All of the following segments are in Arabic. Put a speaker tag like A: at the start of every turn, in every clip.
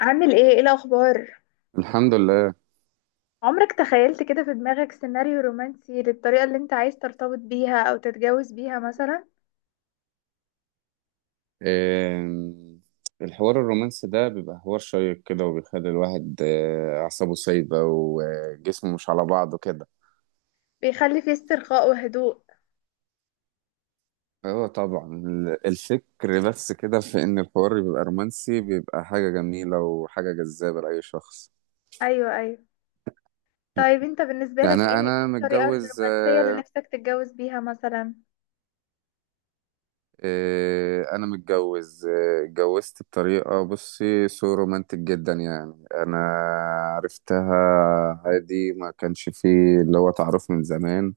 A: عامل ايه الاخبار؟
B: الحمد لله.
A: عمرك تخيلت كده في دماغك سيناريو رومانسي للطريقة اللي انت عايز ترتبط بيها او تتجوز بيها مثلا؟
B: آم، الحوار الرومانسي ده بيبقى حوار شيق كده وبيخلي الواحد أعصابه سايبة وجسمه مش على بعضه كده.
A: بيخلي فيه استرخاء وهدوء.
B: اه طبعا الفكر بس كده في إن الحوار بيبقى رومانسي بيبقى حاجة جميلة وحاجة جذابة لأي شخص.
A: ايوه، ايوه. طيب انت بالنسبة
B: يعني
A: لك ايه
B: أنا
A: إيه الطريقة
B: متجوز.
A: الرومانسية اللي نفسك تتجوز بيها مثلا؟
B: انا متجوز اتجوزت بطريقه بصي سو رومانتك جدا، يعني انا عرفتها عادي، ما كانش فيه اللي هو تعرف من زمان.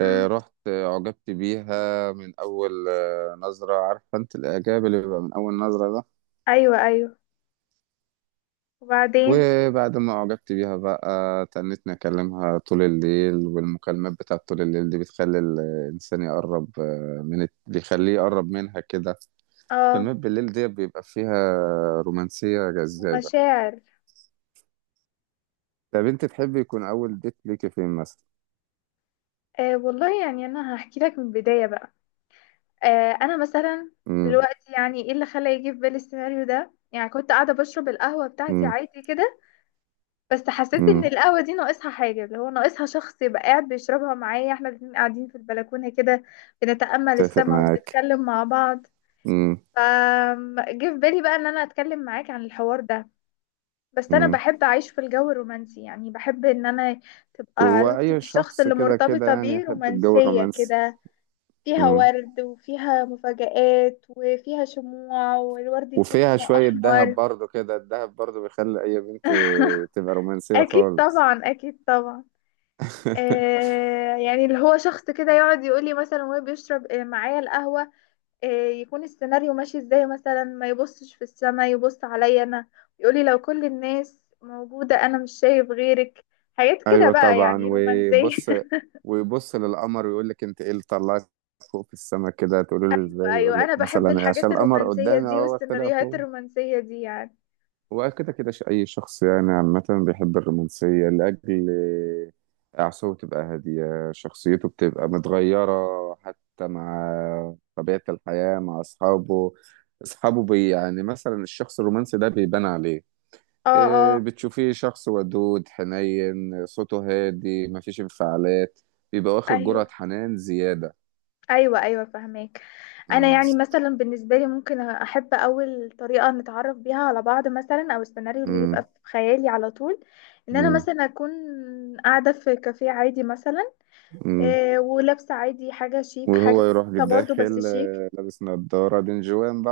A: امم.
B: رحت أعجبت بيها من أول نظرة، عارفة أنت الإعجاب اللي بيبقى من أول نظرة ده.
A: ايوه، ايوه، وبعدين؟
B: وبعد ما أعجبت بيها بقى تنتني أكلمها طول الليل، والمكالمات بتاعت طول الليل دي بتخلي الإنسان يقرب من بيخليه يقرب منها كده.
A: اه.
B: فيلمات بالليل دي بيبقى فيها رومانسية جذابة.
A: ومشاعر.
B: طب انت تحبي يكون اول ديت ليكي فين مثلا؟
A: آه والله، يعني انا هحكي لك من البداية بقى. انا مثلا
B: امم.
A: دلوقتي، يعني ايه اللي خلى يجي في بالي السيناريو ده؟ يعني كنت قاعدة بشرب القهوة بتاعتي
B: امم.
A: عادي كده، بس حسيت ان
B: امم.
A: القهوه دي ناقصها حاجه، اللي هو ناقصها شخص يبقى قاعد بيشربها معايا، احنا الاتنين قاعدين في البلكونه كده، بنتامل
B: اتفق
A: السما
B: معاك.
A: وبنتكلم مع بعض.
B: امم.
A: ف جه في بالي بقى ان انا اتكلم معاك عن الحوار ده. بس انا
B: امم.
A: بحب اعيش في الجو الرومانسي، يعني بحب ان انا تبقى
B: هو
A: علاقتي
B: اي
A: بالشخص
B: شخص
A: اللي
B: كده كده
A: مرتبطه
B: يعني
A: بيه
B: يحب الجو
A: رومانسيه
B: الرومانسي.
A: كده، فيها
B: امم.
A: ورد وفيها مفاجآت وفيها شموع، والورد يكون
B: وفيها
A: لونه
B: شوية دهب
A: احمر.
B: برضو كده، الدهب برضو بيخلي اي بنت تبقى رومانسية
A: اكيد
B: خالص.
A: طبعا، اكيد طبعا. يعني اللي هو شخص كده يقعد يقول لي مثلا، وهو بيشرب معايا القهوة، يكون السيناريو ماشي ازاي مثلا، ما يبصش في السما، يبص عليا انا. يقول لي لو كل الناس موجودة انا مش شايف غيرك. حاجات كده
B: ايوه
A: بقى،
B: طبعا.
A: يعني رومانسية.
B: وبص ويبص للقمر ويقول لك انت ايه اللي طلعت فوق في السماء كده، تقول له ازاي، يقول
A: ايوه،
B: لك
A: انا بحب
B: مثلا عشان
A: الحاجات
B: القمر
A: الرومانسية
B: قدامي
A: دي
B: اهو طلع
A: والسيناريوهات
B: فوق.
A: الرومانسية دي يعني.
B: وكده كده أي شخص يعني عامة بيحب الرومانسية لأجل أعصابه تبقى هادية، شخصيته بتبقى متغيرة حتى مع طبيعة الحياة مع أصحابه. أصحابه يعني مثلا الشخص الرومانسي ده بيبان عليه.
A: اه، اه.
B: بتشوفيه شخص ودود حنين، صوته هادي مفيش انفعالات، بيبقى واخد
A: ايوه،
B: جرعة حنان زيادة.
A: ايوه، ايوه، فهماك. انا
B: مم.
A: يعني مثلا بالنسبه لي ممكن احب اول طريقه نتعرف بيها على بعض مثلا، او السيناريو اللي يبقى
B: مم.
A: في خيالي على طول، ان انا
B: مم.
A: مثلا اكون قاعده في كافيه عادي مثلا،
B: مم.
A: ولابسه عادي حاجه شيك، حاجه
B: وهو يروح
A: بسيطة برضو بس
B: داخل
A: شيك.
B: لابس نضارة دين جوان.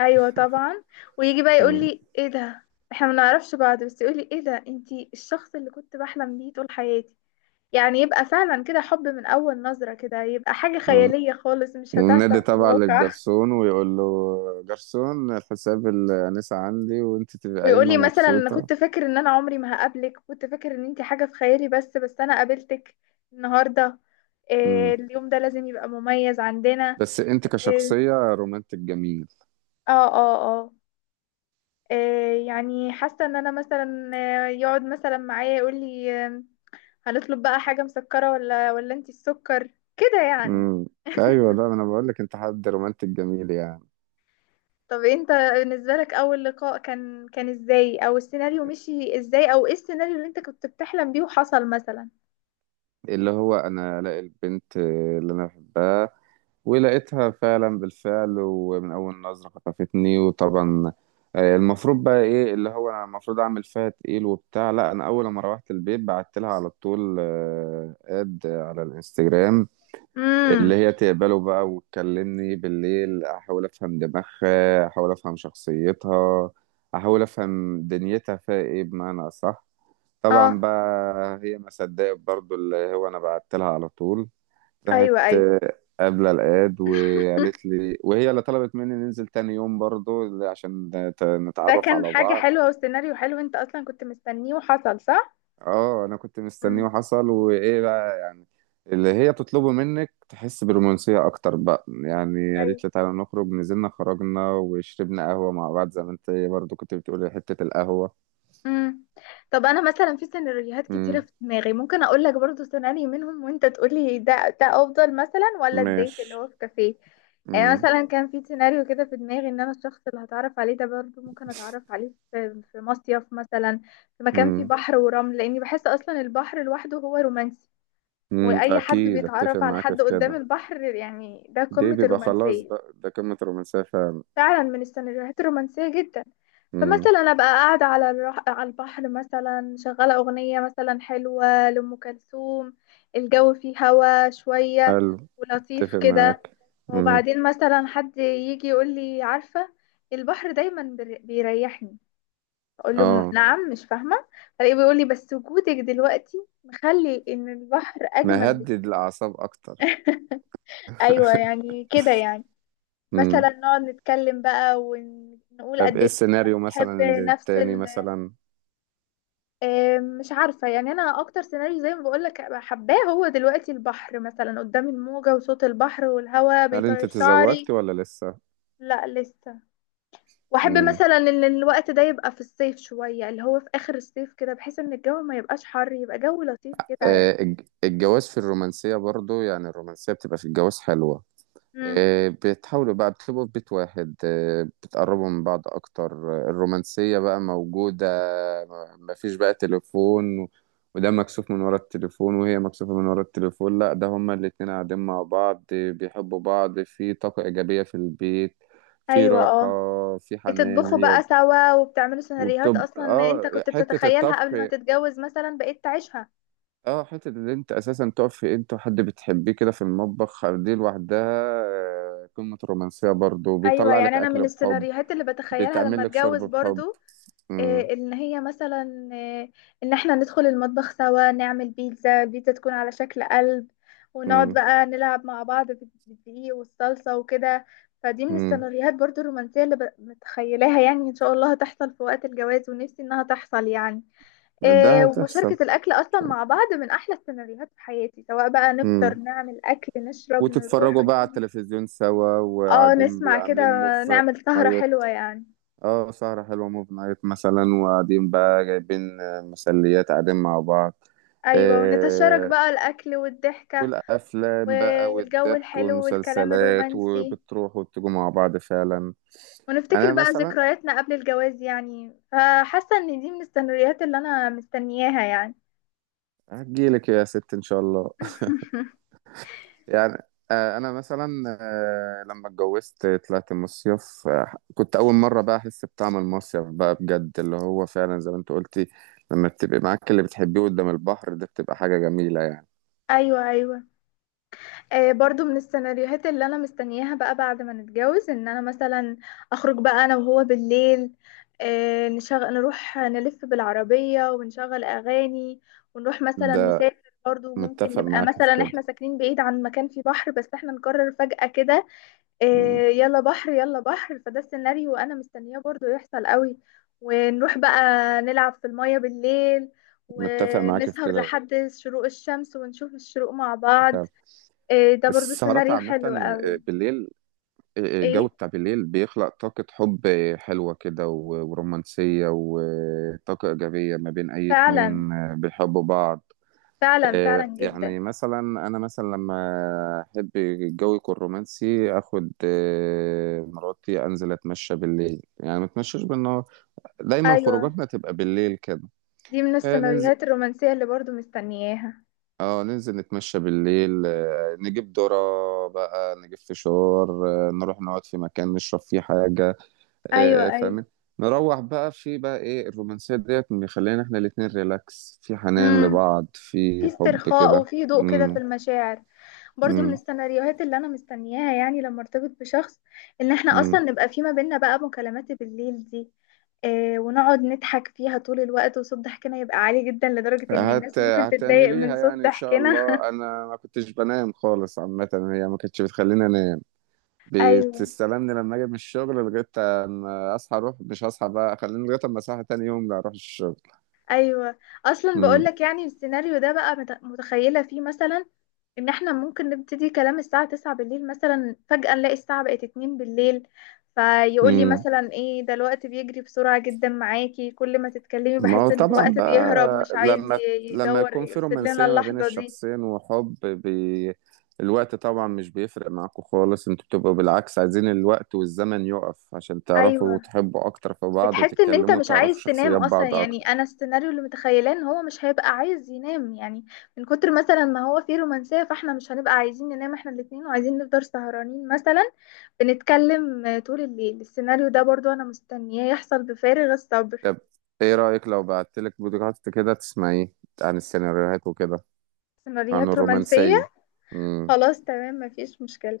A: ايوه طبعا. ويجي بقى يقول
B: بقى
A: لي ايه ده، احنا ما نعرفش بعض، بس يقول لي ايه ده، انتي الشخص اللي كنت بحلم بيه طول حياتي. يعني يبقى فعلا كده حب من اول نظره، كده يبقى حاجه
B: آه.
A: خياليه خالص مش
B: والنادي
A: هتحصل في
B: تبع
A: الواقع.
B: للجرسون ويقول له جرسون الحساب الأنسة عندي وانت تبقى
A: ويقول
B: قايمة
A: لي مثلا انا
B: مبسوطة.
A: كنت فاكر ان انا عمري ما هقابلك، كنت فاكر ان انت حاجة في خيالي، بس انا قابلتك النهاردة. إيه،
B: مم.
A: اليوم ده لازم يبقى مميز عندنا.
B: بس انت
A: إيه،
B: كشخصية رومانتك جميل.
A: اه، اه، اه. إيه يعني حاسة ان انا مثلا يقعد مثلا معايا يقول لي، هنطلب بقى حاجة مسكرة ولا انت السكر، كده يعني.
B: مم. ايوه، لا انا بقول لك انت حد رومانتك جميل يعني.
A: طب انت بالنسبة لك اول لقاء كان ازاي، او السيناريو مشي ازاي، او ايه السيناريو اللي انت كنت بتحلم بيه وحصل مثلا؟
B: اللي هو انا الاقي البنت اللي انا بحبها، ولقيتها فعلا بالفعل ومن أول نظرة خطفتني. وطبعا المفروض بقى إيه اللي هو أنا المفروض أعمل فيها تقيل وبتاع، لا أنا أول ما روحت البيت بعت لها على طول آد على الانستجرام،
A: امم.
B: اللي هي تقبله بقى وتكلمني بالليل أحاول أفهم دماغها، أحاول أفهم شخصيتها، أحاول أفهم دنيتها فيها إيه بمعنى أصح.
A: اه.
B: طبعا بقى هي ما صدقت برضو اللي هو أنا بعت لها على طول،
A: ايوه،
B: راحت
A: ايوه.
B: قابلة الأياد وقالت لي، وهي اللي طلبت مني ننزل تاني يوم برضو عشان
A: ده
B: نتعرف
A: كان
B: على
A: حاجة
B: بعض.
A: حلوة وسيناريو حلو، انت اصلا كنت مستنيه وحصل، صح؟
B: اه انا كنت مستنيه
A: امم.
B: وحصل، وايه بقى اللي هي تطلبه منك تحس برومانسية اكتر بقى. يعني
A: ايوه.
B: قالت لي تعالى نخرج، نزلنا خرجنا وشربنا قهوة مع بعض زي ما انت برضو كنت بتقولي حتة القهوة.
A: امم. طب انا مثلا في سيناريوهات كتيرة
B: امم.
A: في دماغي، ممكن اقول لك برضو سيناريو منهم وانت تقولي ده افضل مثلا، ولا الديت اللي
B: ماشي.
A: هو في كافيه. يعني
B: امم.
A: مثلا كان في سيناريو كده في دماغي ان انا الشخص اللي هتعرف عليه ده برضو ممكن اتعرف عليه في مصيف مثلا، في مكان فيه
B: امم.
A: بحر ورمل، لاني بحس اصلا البحر لوحده هو رومانسي. واي حد
B: اكيد اتفق
A: بيتعرف على
B: معاك
A: حد
B: في
A: قدام
B: كده.
A: البحر، يعني ده
B: دي
A: قمة
B: بيبقى خلاص
A: الرومانسية.
B: بقى ده قمة الرومانسية فعلا.
A: فعلا من السيناريوهات الرومانسية جدا.
B: امم.
A: فمثلا أبقى قاعدة على على البحر مثلا، شغالة أغنية مثلا حلوة لأم كلثوم، الجو فيه هوا شوية
B: حلو.
A: ولطيف
B: اتفق
A: كده.
B: معاك. امم.
A: وبعدين مثلا حد يجي يقول لي عارفة، البحر دايما بيريحني. أقول له
B: اه.
A: نعم، مش فاهمة. فلاقيه بيقول لي بس وجودك دلوقتي مخلي إن البحر أجمل بك.
B: مهدد الأعصاب أكتر.
A: أيوة، يعني كده يعني.
B: امم.
A: مثلا نقعد نتكلم بقى ونقول
B: طب
A: قد
B: إيه
A: ايه احنا
B: السيناريو
A: بنحب
B: مثلا اللي
A: نفس
B: التاني
A: ال...
B: مثلا؟
A: مش عارفة، يعني انا اكتر سيناريو زي ما بقولك أبقى حباه هو دلوقتي البحر مثلا، قدام الموجة وصوت البحر والهواء
B: هل أنت
A: بيطير
B: تزوجت
A: شعري.
B: ولا لسه؟
A: لا لسه. واحب
B: امم.
A: مثلا ان الوقت ده يبقى في الصيف شوية، اللي هو في اخر الصيف كده، بحيث ان الجو ما يبقاش حر، يبقى جو لطيف كده يعني.
B: الجواز في الرومانسية برضو، يعني الرومانسية بتبقى في الجواز حلوة.
A: مم.
B: بتحاولوا بقى، بتبقوا في بيت واحد، بتقربوا من بعض أكتر، الرومانسية بقى موجودة، مفيش بقى تليفون وده مكسوف من ورا التليفون وهي مكسوفة من ورا التليفون، لا ده هما الاتنين قاعدين مع بعض بيحبوا بعض، في طاقة إيجابية في البيت، في
A: ايوه.
B: راحة،
A: اه.
B: في حنان
A: بتطبخوا
B: هي.
A: بقى سوا وبتعملوا سيناريوهات
B: وبتبقى
A: اصلا انت
B: اه
A: كنت
B: حتة
A: بتتخيلها
B: الطبخ.
A: قبل ما تتجوز مثلا، بقيت تعيشها.
B: اه، حتة اللي انت اساسا تقف في انت وحد بتحبيه كده في المطبخ دي لوحدها قمة الرومانسية. برضو
A: ايوه،
B: بيطلع لك
A: يعني انا من
B: اكل بحب،
A: السيناريوهات اللي بتخيلها لما
B: بيتعمل لك شرب
A: اتجوز
B: بحب.
A: برضو،
B: مم.
A: إيه ان هي مثلا إيه، ان احنا ندخل المطبخ سوا نعمل بيتزا، البيتزا تكون على شكل قلب، ونقعد
B: مم.
A: بقى نلعب مع بعض في بالدقيق والصلصة وكده. فدي من
B: مم.
A: السيناريوهات برضو الرومانسية اللي متخيلاها، يعني ان شاء الله هتحصل في وقت الجواز ونفسي انها تحصل يعني.
B: ده
A: إيه،
B: هتحصل.
A: ومشاركة الاكل اصلا مع بعض من احلى السيناريوهات في حياتي، سواء بقى نفطر،
B: مم.
A: نعمل اكل، نشرب، نروح
B: وتتفرجوا بقى على
A: ونيجي.
B: التلفزيون سوا،
A: اه،
B: وقاعدين
A: نسمع كده،
B: عاملين موف
A: نعمل سهرة
B: نايت.
A: حلوة يعني.
B: اه سهرة حلوة موف نايت مثلا، وقاعدين بقى جايبين مسليات قاعدين مع بعض.
A: ايوه، ونتشارك
B: آه،
A: بقى الاكل والضحكة
B: والافلام بقى
A: والجو
B: والضحك
A: الحلو والكلام
B: والمسلسلات،
A: الرومانسي،
B: وبتروح وبتجوا مع بعض فعلا. يعني
A: ونفتكر
B: انا
A: بقى
B: مثلا
A: ذكرياتنا قبل الجواز يعني، فحاسة ان دي من السيناريوهات اللي انا مستنياها يعني.
B: هجيلك يا ست ان شاء الله. يعني انا مثلا لما اتجوزت طلعت مصيف، كنت اول مره بقى احس بطعم المصيف بقى بجد اللي هو فعلا زي ما انت قلتي. لما بتبقي معاك اللي بتحبيه قدام البحر ده بتبقى حاجه جميله يعني.
A: ايوه، ايوه. برضو من السيناريوهات اللي انا مستنياها بقى بعد ما نتجوز، ان انا مثلا اخرج بقى انا وهو بالليل، نشغل، نروح نلف بالعربية ونشغل اغاني، ونروح مثلا
B: ده
A: نسافر برضو، ممكن
B: متفق
A: نبقى
B: معاك في
A: مثلا احنا
B: كده.
A: ساكنين بعيد عن مكان فيه بحر بس احنا نقرر فجأة كده،
B: مم،
A: يلا بحر، يلا بحر، فده السيناريو انا مستنياه برضو يحصل قوي. ونروح بقى نلعب في المية بالليل،
B: متفق معاك في
A: ونسهر
B: كده
A: لحد شروق الشمس ونشوف الشروق مع بعض.
B: فعلا.
A: إيه ده برضو
B: السهرات
A: سيناريو
B: عامه
A: حلو قوي.
B: بالليل، الجو
A: ايه.
B: بتاع بالليل بيخلق طاقة حب حلوة كده ورومانسية وطاقة إيجابية ما بين أي
A: فعلا.
B: اتنين بيحبوا بعض.
A: فعلا فعلا جدا.
B: يعني مثلا أنا مثلا لما أحب الجو يكون رومانسي أخد مراتي أنزل أتمشى بالليل، يعني ما أتمشاش بالنهار. دايما
A: ايوه.
B: خروجاتنا تبقى بالليل كده.
A: دي من
B: ننزل.
A: السيناريوهات الرومانسية اللي برضو مستنياها.
B: اه ننزل نتمشى بالليل، نجيب ذرة بقى، نجيب فشار، نروح نقعد في مكان نشرب فيه حاجة.
A: ايوه، ايوه.
B: فاهم. نروح بقى، في بقى ايه الرومانسية ديت مخلينا احنا الاتنين ريلاكس في حنان
A: امم.
B: لبعض
A: في
B: في حب
A: استرخاء
B: كده.
A: وفي هدوء كده، في
B: امم.
A: المشاعر. برضو من
B: امم.
A: السيناريوهات اللي انا مستنياها يعني لما ارتبط بشخص، ان احنا اصلا
B: امم.
A: نبقى في ما بيننا بقى مكالمات بالليل دي. إيه، ونقعد نضحك فيها طول الوقت، وصوت ضحكنا يبقى عالي جدا لدرجة ان الناس ممكن تتضايق من
B: هتعمليها
A: صوت
B: يعني ان شاء
A: ضحكنا.
B: الله. انا ما كنتش بنام خالص عامة، هي ما كانتش بتخليني انام،
A: ايوه،
B: بتستلمني لما اجي من الشغل لغاية اما اصحى اروح، مش هصحى بقى خليني لغاية اما اصحى تاني يوم لا اروح الشغل.
A: ايوه. اصلا بقولك يعني السيناريو ده بقى متخيله فيه مثلا ان احنا ممكن نبتدي كلام الساعه 9 بالليل مثلا، فجاه نلاقي الساعه بقت 2 بالليل. فيقول لي
B: امم.
A: مثلا ايه ده، الوقت بيجري بسرعه جدا معاكي، كل ما تتكلمي
B: ما هو
A: بحس ان
B: طبعا
A: الوقت بيهرب،
B: بقى
A: مش عايز
B: لما
A: يدور
B: يكون في
A: يفسد لنا
B: رومانسية ما بين
A: اللحظه دي.
B: الشخصين وحب الوقت طبعا مش بيفرق معاكم خالص، انتوا بتبقوا بالعكس عايزين الوقت والزمن يقف عشان تعرفوا
A: ايوه.
B: وتحبوا اكتر في بعض
A: بتحس ان انت
B: وتتكلموا
A: مش
B: وتعرفوا
A: عايز تنام
B: شخصيات
A: اصلا،
B: بعض
A: يعني
B: اكتر.
A: انا السيناريو اللي متخيلاه ان هو مش هيبقى عايز ينام يعني، من كتر مثلا ما هو فيه رومانسية، فاحنا مش هنبقى عايزين ننام احنا الاتنين، وعايزين نفضل سهرانين مثلا، بنتكلم طول الليل. السيناريو ده برضو انا مستنياه يحصل بفارغ الصبر.
B: طب ايه رأيك لو بعتلك بودكاست كده تسمعيه عن السيناريوهات وكده، عن
A: سيناريوهات رومانسية.
B: الرومانسية. امم.
A: خلاص تمام، مفيش مشكلة.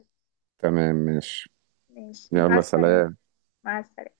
B: تمام ماشي.
A: ماشي، مع
B: يلا
A: السلامة.
B: سلام.
A: مع السلامة.